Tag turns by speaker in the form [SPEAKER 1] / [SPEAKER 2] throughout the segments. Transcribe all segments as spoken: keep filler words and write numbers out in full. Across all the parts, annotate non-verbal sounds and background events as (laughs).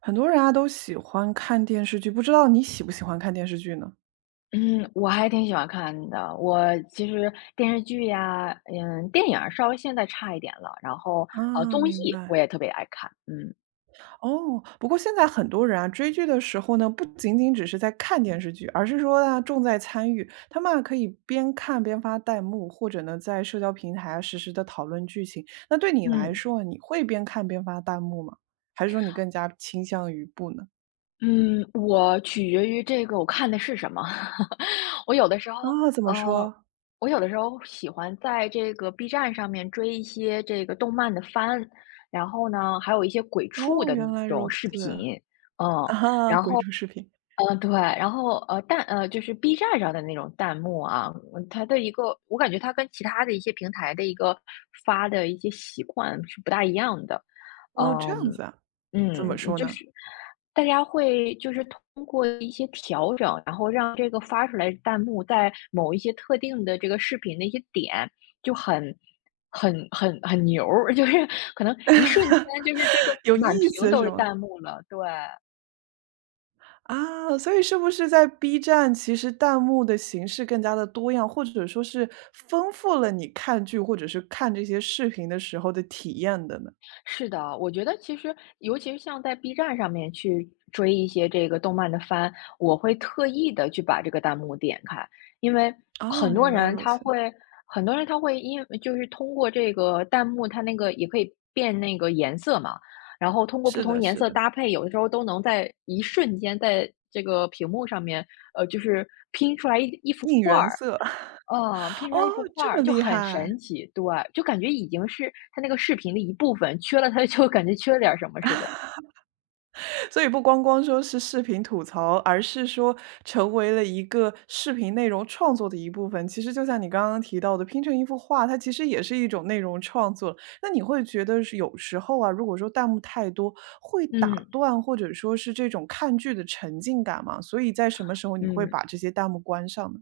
[SPEAKER 1] 很多人啊都喜欢看电视剧，不知道你喜不喜欢看电视剧呢？
[SPEAKER 2] 嗯，我还挺喜欢看的。我其实电视剧呀，嗯，电影儿稍微现在差一点了，然后呃，
[SPEAKER 1] 啊，
[SPEAKER 2] 综艺
[SPEAKER 1] 明
[SPEAKER 2] 我
[SPEAKER 1] 白。
[SPEAKER 2] 也特别爱看。嗯
[SPEAKER 1] 哦，不过现在很多人啊，追剧的时候呢，不仅仅只是在看电视剧，而是说啊，重在参与。他们啊可以边看边发弹幕，或者呢，在社交平台啊实时的讨论剧情。那对你来
[SPEAKER 2] 嗯
[SPEAKER 1] 说，你会边看边发弹幕吗？还是说你更加倾向于不呢？
[SPEAKER 2] 嗯，我取决于这个我看的是什么。(laughs) 我有的时候，
[SPEAKER 1] 啊，怎么
[SPEAKER 2] 呃，
[SPEAKER 1] 说？
[SPEAKER 2] 我有的时候喜欢在这个 B 站上面追一些这个动漫的番，然后呢，还有一些鬼畜
[SPEAKER 1] 哦，
[SPEAKER 2] 的
[SPEAKER 1] 原
[SPEAKER 2] 那
[SPEAKER 1] 来
[SPEAKER 2] 种
[SPEAKER 1] 如此。
[SPEAKER 2] 视
[SPEAKER 1] (laughs)
[SPEAKER 2] 频。嗯，
[SPEAKER 1] 啊，鬼畜视频。
[SPEAKER 2] 嗯，对，然后，呃，弹呃，就是 B 站上的那种弹幕啊，嗯它的一个我感觉它跟其他的一些平台的一个发的一些习惯是不大一样的。
[SPEAKER 1] 哦，这
[SPEAKER 2] 嗯，
[SPEAKER 1] 样子啊，怎
[SPEAKER 2] 嗯，
[SPEAKER 1] 么说
[SPEAKER 2] 就
[SPEAKER 1] 呢？
[SPEAKER 2] 是大家会就是通过一些调整，然后让这个发出来的弹幕在某一些特定的这个视频的一些点就很很很很牛儿，(laughs) 就是可能一瞬间就是这个
[SPEAKER 1] (laughs) 有
[SPEAKER 2] 满
[SPEAKER 1] 意
[SPEAKER 2] 屏
[SPEAKER 1] 思
[SPEAKER 2] 都
[SPEAKER 1] 是
[SPEAKER 2] 是
[SPEAKER 1] 吗？
[SPEAKER 2] 弹幕了，对。
[SPEAKER 1] 啊，所以是不是在 B 站，其实弹幕的形式更加的多样，或者说是丰富了你看剧或者是看这些视频的时候的体验的呢？
[SPEAKER 2] 是的，我觉得其实尤其是像在 B 站上面去追一些这个动漫的番，我会特意的去把这个弹幕点开。因为很
[SPEAKER 1] 啊，
[SPEAKER 2] 多
[SPEAKER 1] 原来
[SPEAKER 2] 人
[SPEAKER 1] 如
[SPEAKER 2] 他
[SPEAKER 1] 此，
[SPEAKER 2] 会很多人他会因就是通过这个弹幕，它那个也可以变那个颜色嘛，然后通过不
[SPEAKER 1] 是
[SPEAKER 2] 同
[SPEAKER 1] 的
[SPEAKER 2] 颜
[SPEAKER 1] 是
[SPEAKER 2] 色
[SPEAKER 1] 的，
[SPEAKER 2] 搭配，有的时候都能在一瞬间在这个屏幕上面，呃，就是拼出来一一幅
[SPEAKER 1] 应
[SPEAKER 2] 画
[SPEAKER 1] 援
[SPEAKER 2] 儿。
[SPEAKER 1] 色，
[SPEAKER 2] 嗯，拼
[SPEAKER 1] (laughs)
[SPEAKER 2] 出来
[SPEAKER 1] 哦，
[SPEAKER 2] 一幅画
[SPEAKER 1] 这么
[SPEAKER 2] 儿，就
[SPEAKER 1] 厉
[SPEAKER 2] 很
[SPEAKER 1] 害。
[SPEAKER 2] 神奇，对，就感觉已经是它那个视频的一部分，缺了它就 (laughs) 感觉缺了点儿什么似的。
[SPEAKER 1] 所以不光光说是视频吐槽，而是说成为了一个视频内容创作的一部分。其实就像你刚刚提到的，拼成一幅画，它其实也是一种内容创作。那你会觉得是有时候啊，如果说弹幕太多，会打
[SPEAKER 2] 嗯
[SPEAKER 1] 断或者说是这种看剧的沉浸感吗？所以在什么时候你会
[SPEAKER 2] 嗯。
[SPEAKER 1] 把这些弹幕关上呢？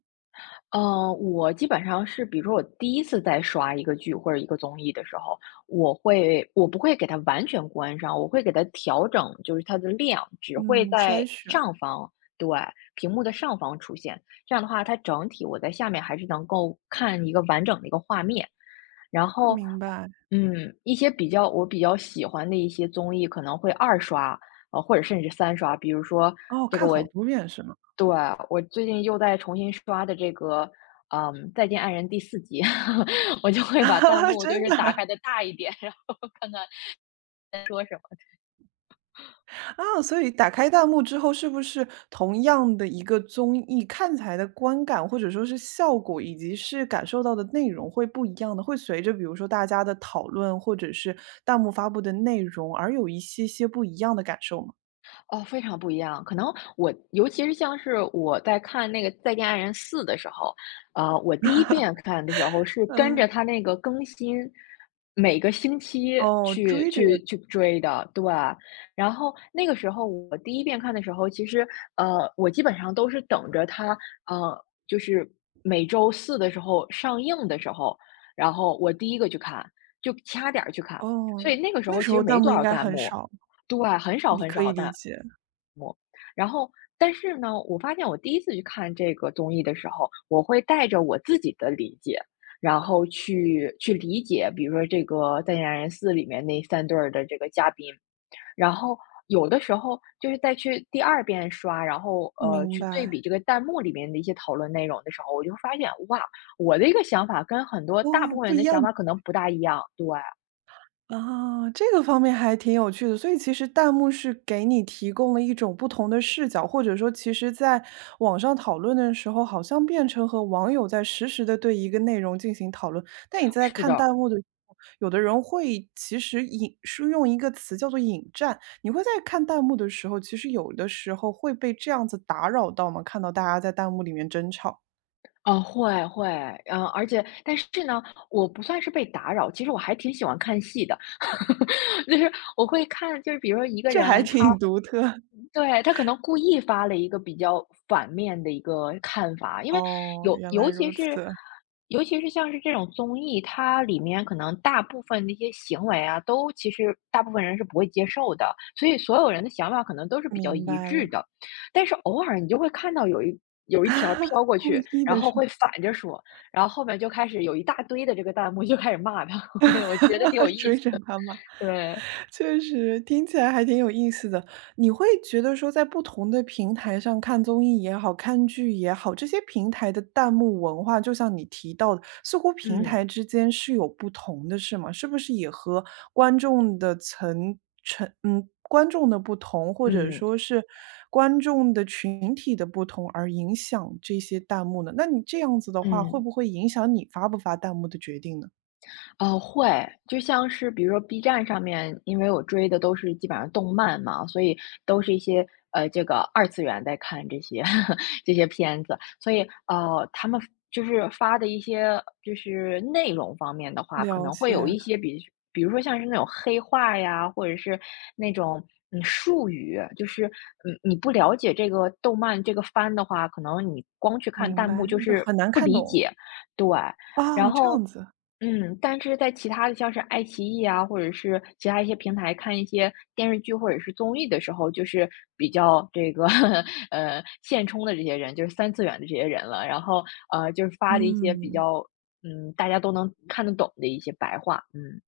[SPEAKER 2] 呃，我基本上是比如说我第一次在刷一个剧或者一个综艺的时候，我会我不会给它完全关上，我会给它调整，就是它的量只会
[SPEAKER 1] 嗯，筛
[SPEAKER 2] 在
[SPEAKER 1] 选，
[SPEAKER 2] 上方，对，屏幕的上方出现。这样的话，它整体我在下面还是能够看一个完整的一个画面。然后，
[SPEAKER 1] 明白。
[SPEAKER 2] 嗯，一些比较我比较喜欢的一些综艺可能会二刷，呃，或者甚至三刷。比如说
[SPEAKER 1] 哦，
[SPEAKER 2] 这个
[SPEAKER 1] 看
[SPEAKER 2] 我
[SPEAKER 1] 好多遍是吗？
[SPEAKER 2] 对，我最近又在重新刷的这个，嗯，《再见爱人》第四集，(laughs) 我就会把弹
[SPEAKER 1] (laughs)
[SPEAKER 2] 幕就
[SPEAKER 1] 真
[SPEAKER 2] 是打
[SPEAKER 1] 的。
[SPEAKER 2] 开的大一点，(laughs) 然后看看说什么。
[SPEAKER 1] 啊，所以打开弹幕之后，是不是同样的一个综艺，看起来的观感或者说是效果，以及是感受到的内容会不一样的，会随着比如说大家的讨论或者是弹幕发布的内容而有一些些不一样的感受吗？
[SPEAKER 2] 哦，非常不一样。可能我尤其是像是我在看那个《再见爱人四》的时候，呃，我第一遍看的时候是跟着
[SPEAKER 1] 嗯。
[SPEAKER 2] 它那个更新，每个星期
[SPEAKER 1] 哦，
[SPEAKER 2] 去
[SPEAKER 1] 追着
[SPEAKER 2] 去去追的，对。然后那个时候我第一遍看的时候，其实呃，我基本上都是等着它，呃，就是每周四的时候上映的时候，然后我第一个去看，就掐点儿去看。所以
[SPEAKER 1] 哦，
[SPEAKER 2] 那个时
[SPEAKER 1] 那
[SPEAKER 2] 候
[SPEAKER 1] 时
[SPEAKER 2] 其实
[SPEAKER 1] 候
[SPEAKER 2] 没
[SPEAKER 1] 弹幕
[SPEAKER 2] 多
[SPEAKER 1] 应
[SPEAKER 2] 少
[SPEAKER 1] 该
[SPEAKER 2] 弹
[SPEAKER 1] 很
[SPEAKER 2] 幕，
[SPEAKER 1] 少，
[SPEAKER 2] 对，很少
[SPEAKER 1] 你
[SPEAKER 2] 很
[SPEAKER 1] 可
[SPEAKER 2] 少
[SPEAKER 1] 以理
[SPEAKER 2] 弹
[SPEAKER 1] 解，
[SPEAKER 2] 然后，但是呢，我发现我第一次去看这个综艺的时候，我会带着我自己的理解，然后去去理解，比如说这个《再见爱人四》里面那三对儿的这个嘉宾，然后有的时候就是再去第二遍刷，然后呃
[SPEAKER 1] 明
[SPEAKER 2] 去对比
[SPEAKER 1] 白。
[SPEAKER 2] 这个弹幕里面的一些讨论内容的时候，我就发现哇，我的一个想法跟很多大
[SPEAKER 1] 哦，
[SPEAKER 2] 部分
[SPEAKER 1] 不
[SPEAKER 2] 人
[SPEAKER 1] 一
[SPEAKER 2] 的
[SPEAKER 1] 样。
[SPEAKER 2] 想法可能不大一样。对，
[SPEAKER 1] 啊，这个方面还挺有趣的，所以其实弹幕是给你提供了一种不同的视角，或者说其实在网上讨论的时候，好像变成和网友在实时的对一个内容进行讨论。但你在
[SPEAKER 2] 是
[SPEAKER 1] 看
[SPEAKER 2] 的，
[SPEAKER 1] 弹幕的时候，有的人会其实引是用一个词叫做引战，你会在看弹幕的时候，其实有的时候会被这样子打扰到吗？看到大家在弹幕里面争吵，
[SPEAKER 2] 哦，会会，嗯，而且但是呢，我不算是被打扰，其实我还挺喜欢看戏的，(laughs) 就是我会看，就是比如说一个
[SPEAKER 1] 这还
[SPEAKER 2] 人他
[SPEAKER 1] 挺独特。(laughs)
[SPEAKER 2] 对，他可能故意发了一个比较反面的一个看法，因为
[SPEAKER 1] 哦，
[SPEAKER 2] 有
[SPEAKER 1] 原来
[SPEAKER 2] 尤其
[SPEAKER 1] 如
[SPEAKER 2] 是
[SPEAKER 1] 此，
[SPEAKER 2] 尤其是像是这种综艺，它里面可能大部分的一些行为啊，都其实大部分人是不会接受的，所以所有人的想法可能都是比较
[SPEAKER 1] 明
[SPEAKER 2] 一
[SPEAKER 1] 白
[SPEAKER 2] 致
[SPEAKER 1] 了，
[SPEAKER 2] 的。但是偶尔你就会看到有一有一条飘
[SPEAKER 1] (laughs)
[SPEAKER 2] 过
[SPEAKER 1] 故
[SPEAKER 2] 去，
[SPEAKER 1] 意
[SPEAKER 2] 然
[SPEAKER 1] 的
[SPEAKER 2] 后
[SPEAKER 1] 是
[SPEAKER 2] 会反着说，然后后面就开始有一大堆的这个弹幕就开始骂他，(laughs) 我觉得挺有
[SPEAKER 1] (laughs)
[SPEAKER 2] 意
[SPEAKER 1] 追
[SPEAKER 2] 思
[SPEAKER 1] 着
[SPEAKER 2] 的。
[SPEAKER 1] 他骂，
[SPEAKER 2] 对，
[SPEAKER 1] 确实听起来还挺有意思的。你会觉得说，在不同的平台上看综艺也好，看剧也好，这些平台的弹幕文化，就像你提到的，似乎平台
[SPEAKER 2] 嗯。
[SPEAKER 1] 之间是有不同的，是吗？是不是也和观众的层层嗯，观众的不同，或者
[SPEAKER 2] 嗯
[SPEAKER 1] 说是观众的群体的不同而影响这些弹幕呢？那你这样子的话，会
[SPEAKER 2] 嗯。
[SPEAKER 1] 不会影响你发不发弹幕的决定呢？
[SPEAKER 2] 哦，会，就像是比如说 B 站上面，因为我追的都是基本上动漫嘛，所以都是一些呃这个二次元在看这些 (laughs) 这些片子，所以呃他们就是发的一些就是内容方面的话，可
[SPEAKER 1] 了
[SPEAKER 2] 能会有
[SPEAKER 1] 解。
[SPEAKER 2] 一些比比如说像是那种黑话呀，或者是那种嗯术语，就是嗯你不了解这个动漫这个番的话，可能你光去看
[SPEAKER 1] 明
[SPEAKER 2] 弹
[SPEAKER 1] 白，
[SPEAKER 2] 幕就
[SPEAKER 1] 就
[SPEAKER 2] 是
[SPEAKER 1] 很难
[SPEAKER 2] 不
[SPEAKER 1] 看
[SPEAKER 2] 理
[SPEAKER 1] 懂。
[SPEAKER 2] 解，对，然
[SPEAKER 1] 哦，这
[SPEAKER 2] 后。
[SPEAKER 1] 样子。
[SPEAKER 2] 嗯，但是在其他的像是爱奇艺啊，或者是其他一些平台看一些电视剧或者是综艺的时候，就是比较这个 (laughs) 呃现充的这些人，就是三次元的这些人了。然后呃，就是发的一些比
[SPEAKER 1] 嗯，
[SPEAKER 2] 较嗯大家都能看得懂的一些白话。嗯。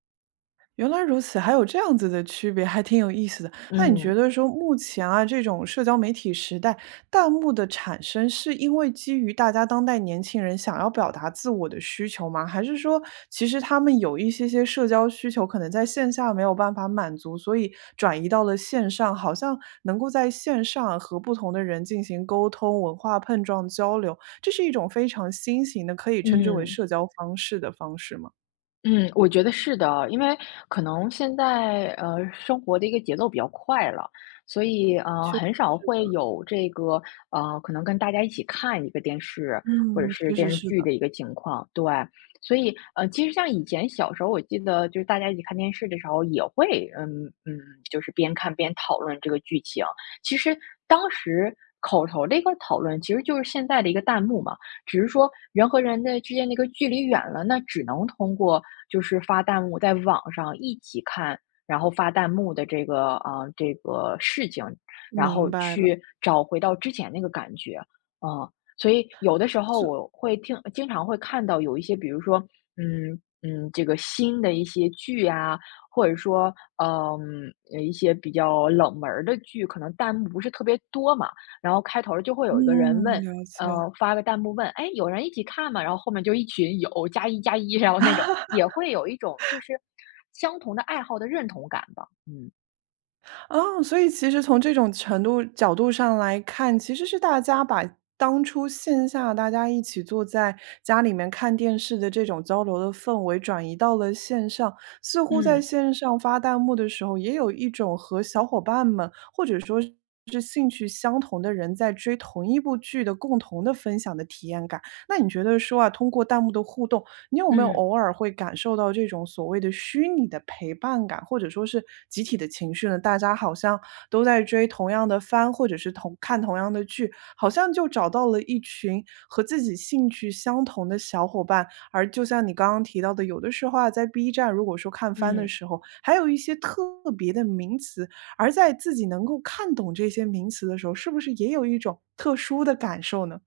[SPEAKER 1] 原来如此，还有这样子的区别，还挺有意思的。那你觉
[SPEAKER 2] 嗯，
[SPEAKER 1] 得说，目前啊，这种社交媒体时代，弹幕的产生是因为基于大家当代年轻人想要表达自我的需求吗？还是说，其实他们有一些些社交需求，可能在线下没有办法满足，所以转移到了线上，好像能够在线上和不同的人进行沟通、文化碰撞、交流，这是一种非常新型的，可以称之为
[SPEAKER 2] 嗯。
[SPEAKER 1] 社交方式的方式吗？
[SPEAKER 2] 嗯，我觉得是的，因为可能现在呃生活的一个节奏比较快了，所以呃很少
[SPEAKER 1] 是的，
[SPEAKER 2] 会有这个呃可能跟大家一起看一个电视或者
[SPEAKER 1] 嗯，
[SPEAKER 2] 是
[SPEAKER 1] 确实
[SPEAKER 2] 电视
[SPEAKER 1] 是
[SPEAKER 2] 剧
[SPEAKER 1] 的。
[SPEAKER 2] 的一个情况，对，所以呃其实像以前小时候，我记得就是大家一起看电视的时候也会嗯嗯就是边看边讨论这个剧情，其实当时口头的一个讨论其实就是现在的一个弹幕嘛。只是说人和人的之间那个距离远了，那只能通过就是发弹幕，在网上一起看，然后发弹幕的这个啊、呃这个事情，然
[SPEAKER 1] 明
[SPEAKER 2] 后
[SPEAKER 1] 白了，
[SPEAKER 2] 去找回到之前那个感觉，嗯，呃所以有的时候
[SPEAKER 1] 是
[SPEAKER 2] 我会听，经常会看到有一些，比如说，嗯，嗯，这个新的一些剧啊，或者说，嗯，呃一些比较冷门儿的剧，可能弹幕不是特别多嘛，然后开头就会有一个人问
[SPEAKER 1] 嗯，了解。
[SPEAKER 2] 呃，发个弹幕问：“哎，有人一起看吗？”然后后面就一群有加一加一，然后那种也会有一种就是相同的爱好的认同感吧，嗯。
[SPEAKER 1] 啊，所以其实从这种程度角度上来看，其实是大家把当初线下大家一起坐在家里面看电视的这种交流的氛围转移到了线上，似乎在
[SPEAKER 2] 嗯
[SPEAKER 1] 线上发弹幕的时候，也有一种和小伙伴们或者说是兴趣相同的人在追同一部剧的共同的分享的体验感。那你觉得说啊，通过弹幕的互动，你有没有
[SPEAKER 2] 嗯。
[SPEAKER 1] 偶尔会感受到这种所谓的虚拟的陪伴感，或者说是集体的情绪呢？大家好像都在追同样的番，或者是同看同样的剧，好像就找到了一群和自己兴趣相同的小伙伴。而就像你刚刚提到的，有的时候啊，在 B 站如果说看番的
[SPEAKER 2] 嗯。
[SPEAKER 1] 时候，还有一些特别的名词，而在自己能够看懂这些名词的时候，是不是也有一种特殊的感受呢？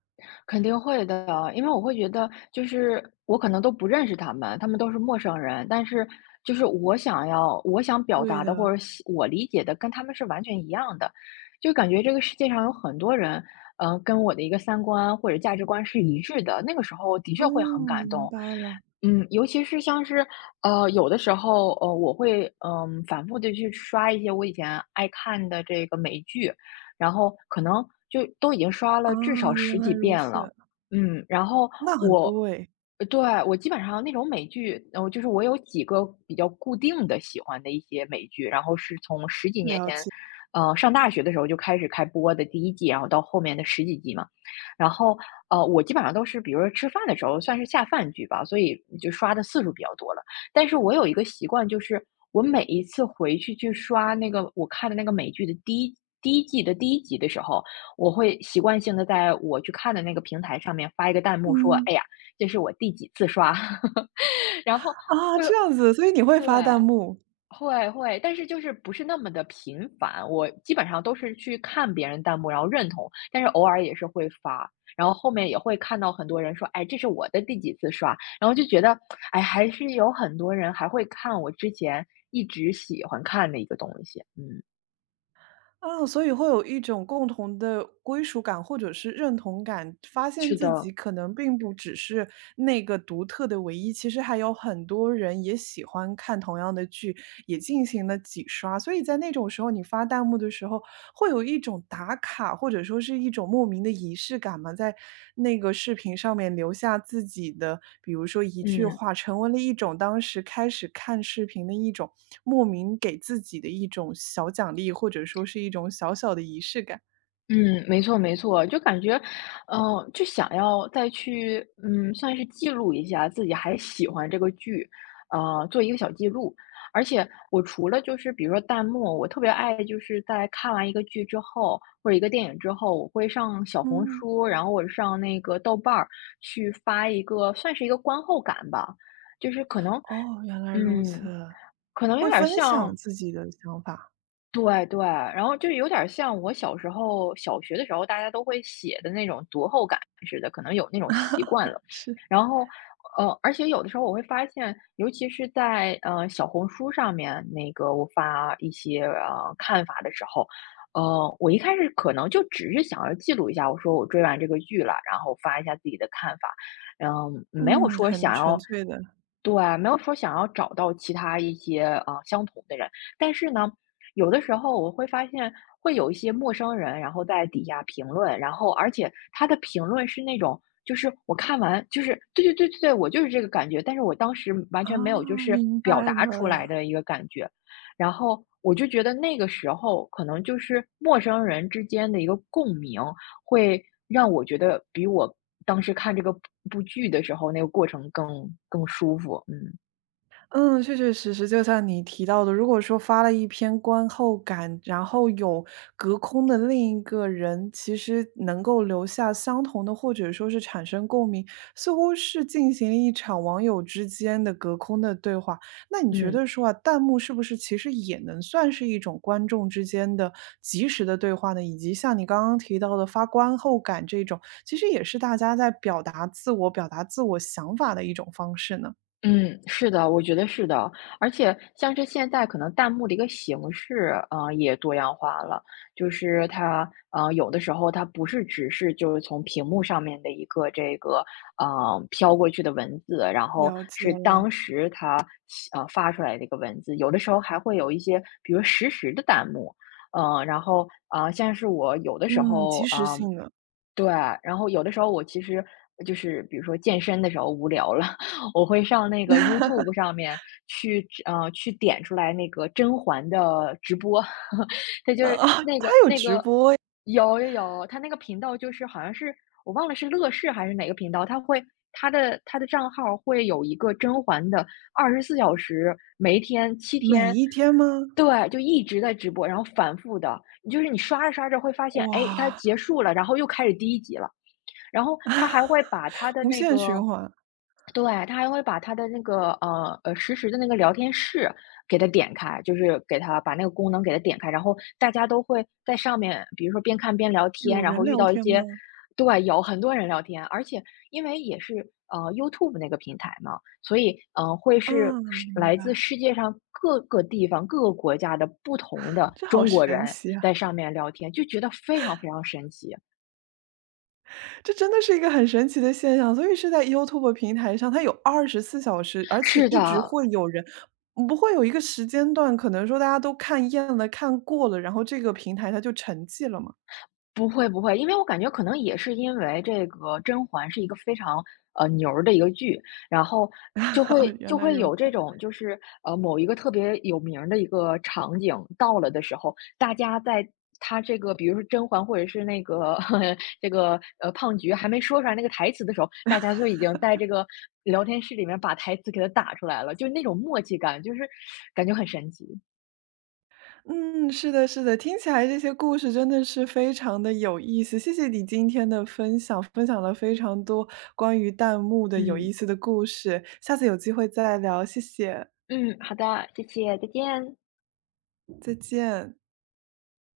[SPEAKER 2] 肯定会的，因为我会觉得，就是我可能都不认识他们，他们都是陌生人，但是就是我想要我想表
[SPEAKER 1] 对
[SPEAKER 2] 达的，或
[SPEAKER 1] 的，
[SPEAKER 2] 者喜我理解的，跟他们是完全一样的，就感觉这个世界上有很多人，嗯，呃跟我的一个三观或者价值观是一致的，那个时候的确
[SPEAKER 1] 嗯，
[SPEAKER 2] 会很感
[SPEAKER 1] 明
[SPEAKER 2] 动。
[SPEAKER 1] 白了。
[SPEAKER 2] 嗯，尤其是像是，呃，有的时候，呃，我会，嗯、反复的去刷一些我以前爱看的这个美剧，然后可能就都已经刷
[SPEAKER 1] 啊，
[SPEAKER 2] 了至少
[SPEAKER 1] 原
[SPEAKER 2] 十
[SPEAKER 1] 来
[SPEAKER 2] 几
[SPEAKER 1] 如
[SPEAKER 2] 遍了。
[SPEAKER 1] 此，
[SPEAKER 2] 嗯，然后
[SPEAKER 1] 那很
[SPEAKER 2] 我
[SPEAKER 1] 多哎，
[SPEAKER 2] 呃对，我基本上那种美剧，呃，就是我有几个比较固定的喜欢的一些美剧，然后是从十几年
[SPEAKER 1] 了
[SPEAKER 2] 前，
[SPEAKER 1] 解。
[SPEAKER 2] 呃，上大学的时候就开始开播的第一季，然后到后面的十几季嘛。然后呃，我基本上都是比如说吃饭的时候算是下饭剧吧，所以就刷的次数比较多了。但是我有一个习惯，就是我每一次回去去刷那个我看的那个美剧的第一第一季的第一集的时候，我会习惯性的在我去看的那个平台上面发一个弹幕说：
[SPEAKER 1] 嗯。
[SPEAKER 2] “哎呀，这是我第几次刷。” (laughs) 然后
[SPEAKER 1] 啊，这样子，所以你会
[SPEAKER 2] 对。
[SPEAKER 1] 发弹幕，
[SPEAKER 2] 会会，但是就是不是那么的频繁，我基本上都是去看别人弹幕，然后认同，但是偶尔也是会发，然后后面也会看到很多人说：“哎，这是我的第几次刷。”然后就觉得，哎，还是有很多人还会看我之前一直喜欢看的一个东西，嗯，
[SPEAKER 1] 啊，所以会有一种共同的归属感或者是认同感，发现
[SPEAKER 2] 是
[SPEAKER 1] 自
[SPEAKER 2] 的，
[SPEAKER 1] 己可能并不只是那个独特的唯一，其实还有很多人也喜欢看同样的剧，也进行了几刷，所以在那种时候，你发弹幕的时候会有。有一种打卡，或者说是一种莫名的仪式感嘛，在那个视频上面留下自己的，比如说一句
[SPEAKER 2] 嗯。
[SPEAKER 1] 话，成为了一种当时开始看视频的一种莫名给自己的一种小奖励，或者说是一种小小的仪式感。
[SPEAKER 2] 嗯，没错没错，就感觉，嗯，就想要再去，嗯，算是记录一下自己还喜欢这个剧，呃，做一个小记录。而且我除了就是比如说弹幕，我特别爱就是在看完一个剧之后或者一个电影之后，我会上小红
[SPEAKER 1] 嗯，
[SPEAKER 2] 书，然后我上那个豆瓣儿去发一个算是一个观后感吧，就是可能，
[SPEAKER 1] 哦，原来如
[SPEAKER 2] 嗯，
[SPEAKER 1] 此，
[SPEAKER 2] 可能有
[SPEAKER 1] 会
[SPEAKER 2] 点
[SPEAKER 1] 分享
[SPEAKER 2] 像
[SPEAKER 1] 自己的想法，
[SPEAKER 2] 对对，然后就有点儿像我小时候小学的时候，大家都会写的那种读后感似的，可能有那种习惯了。
[SPEAKER 1] 是。
[SPEAKER 2] 然后，呃，而且有的时候我会发现，尤其是在呃小红书上面，那个我发一些呃看法的时候，呃，我一开始可能就只是想要记录一下，我说我追完这个剧了，然后发一下自己的看法，嗯，没有
[SPEAKER 1] 嗯，
[SPEAKER 2] 说
[SPEAKER 1] 很
[SPEAKER 2] 想要。
[SPEAKER 1] 纯粹的，
[SPEAKER 2] 对，没有说想要找到其他一些呃相同的人，但是呢，有的时候我会发现会有一些陌生人，然后在底下评论，然后而且他的评论是那种，就是我看完就是对对对对对，我就是这个感觉，但是我当时完
[SPEAKER 1] 啊，
[SPEAKER 2] 全没有就是
[SPEAKER 1] 明
[SPEAKER 2] 表
[SPEAKER 1] 白
[SPEAKER 2] 达出来
[SPEAKER 1] 了。
[SPEAKER 2] 的一个感觉，然后我就觉得那个时候可能就是陌生人之间的一个共鸣，会让我觉得比我当时看这个部剧的时候那个过程更更舒服，嗯
[SPEAKER 1] 嗯，确确实实，就像你提到的，如果说发了一篇观后感，然后有隔空的另一个人，其实能够留下相同的，或者说是产生共鸣，似乎是进行了一场网友之间的隔空的对话。那你觉
[SPEAKER 2] 嗯。
[SPEAKER 1] 得说啊，弹幕是不是其实也能算是一种观众之间的及时的对话呢？以及像你刚刚提到的发观后感这种，其实也是大家在表达自我、表达自我想法的一种方式呢？
[SPEAKER 2] 嗯，是的，我觉得是的。而且像是现在可能弹幕的一个形式，呃，也多样化了。就是它，呃，有的时候它不是只是就是从屏幕上面的一个这个，呃，飘过去的文字，然后
[SPEAKER 1] 了解
[SPEAKER 2] 是
[SPEAKER 1] 了。
[SPEAKER 2] 当时它写呃，发出来的一个文字。有的时候还会有一些，比如实时的弹幕。嗯呃，然后啊，呃，像是我有的时
[SPEAKER 1] 嗯，
[SPEAKER 2] 候，
[SPEAKER 1] 及时
[SPEAKER 2] 呃，
[SPEAKER 1] 性的。
[SPEAKER 2] 对啊，然后有的时候我其实就是比如说健身的时候无聊了，(laughs) 我会上那个 YouTube 上面去，呃，去点出来那个甄嬛的直播，(laughs) 它就
[SPEAKER 1] 呃
[SPEAKER 2] 是
[SPEAKER 1] 啊，(laughs)
[SPEAKER 2] 那
[SPEAKER 1] 他
[SPEAKER 2] 个
[SPEAKER 1] 有
[SPEAKER 2] 那
[SPEAKER 1] 直
[SPEAKER 2] 个
[SPEAKER 1] 播，
[SPEAKER 2] 有有有，它那个频道就是好像是我忘了是乐视还是哪个频道，它会它的它的账号会有一个甄嬛的二十四小时，每一天七
[SPEAKER 1] 每
[SPEAKER 2] 天，
[SPEAKER 1] 一天吗？
[SPEAKER 2] 对，就一直在直播，然后反复的。就是你刷着刷着会发现，哎，它
[SPEAKER 1] 哇，
[SPEAKER 2] 结束了，然后又开始第一集了。然后他还会把他的
[SPEAKER 1] 无
[SPEAKER 2] 那
[SPEAKER 1] 限循
[SPEAKER 2] 个
[SPEAKER 1] 环。
[SPEAKER 2] 对，他还会把他的那个呃呃实时的那个聊天室给它点开，就是给它把那个功能给它点开，然后大家都会在上面，比如说边看边聊天，
[SPEAKER 1] 有
[SPEAKER 2] 然
[SPEAKER 1] 人
[SPEAKER 2] 后遇
[SPEAKER 1] 聊
[SPEAKER 2] 到一
[SPEAKER 1] 天
[SPEAKER 2] 些，
[SPEAKER 1] 吗？
[SPEAKER 2] 对，有很多人聊天，而且因为也是呃 YouTube 那个平台嘛，所以嗯、呃会是
[SPEAKER 1] 啊，
[SPEAKER 2] 世
[SPEAKER 1] 明
[SPEAKER 2] 来自
[SPEAKER 1] 白，
[SPEAKER 2] 世界上各个地方、各个国家的不同的
[SPEAKER 1] 这好
[SPEAKER 2] 中国
[SPEAKER 1] 神
[SPEAKER 2] 人
[SPEAKER 1] 奇啊！
[SPEAKER 2] 在上面聊天，就觉得非常非常神奇。
[SPEAKER 1] 这真的是一个很神奇的现象，所以是在 YouTube 平台上，它有二十四小时，而且
[SPEAKER 2] 是
[SPEAKER 1] 一直
[SPEAKER 2] 的，
[SPEAKER 1] 会有人不会有一个时间段，可能说大家都看厌了、看过了，然后这个平台它就沉寂了嘛。
[SPEAKER 2] 不会不会，因为我感觉可能也是因为这个《甄嬛》是一个非常呃牛儿的一个剧，然后就会
[SPEAKER 1] (laughs) 原
[SPEAKER 2] 就
[SPEAKER 1] 来
[SPEAKER 2] 会
[SPEAKER 1] 如
[SPEAKER 2] 有这
[SPEAKER 1] 此。
[SPEAKER 2] 种就是呃某一个特别有名儿的一个场景到了的时候，大家在他这个比如说甄嬛或者是那个 (laughs) 这个呃胖菊还没说出来那个台词的时候，大家就已经在这个聊天室里面把台词给他打出来了，就那种默契感，就是感觉很神奇。
[SPEAKER 1] 嗯，是的，是的，听起来这些故事真的是非常的有意思。谢谢你今天的分享，分享了非常多关于弹幕的有
[SPEAKER 2] 嗯
[SPEAKER 1] 意思的故事。下次有机会再聊，谢谢，
[SPEAKER 2] 嗯，好的，谢谢，再见。
[SPEAKER 1] 再见。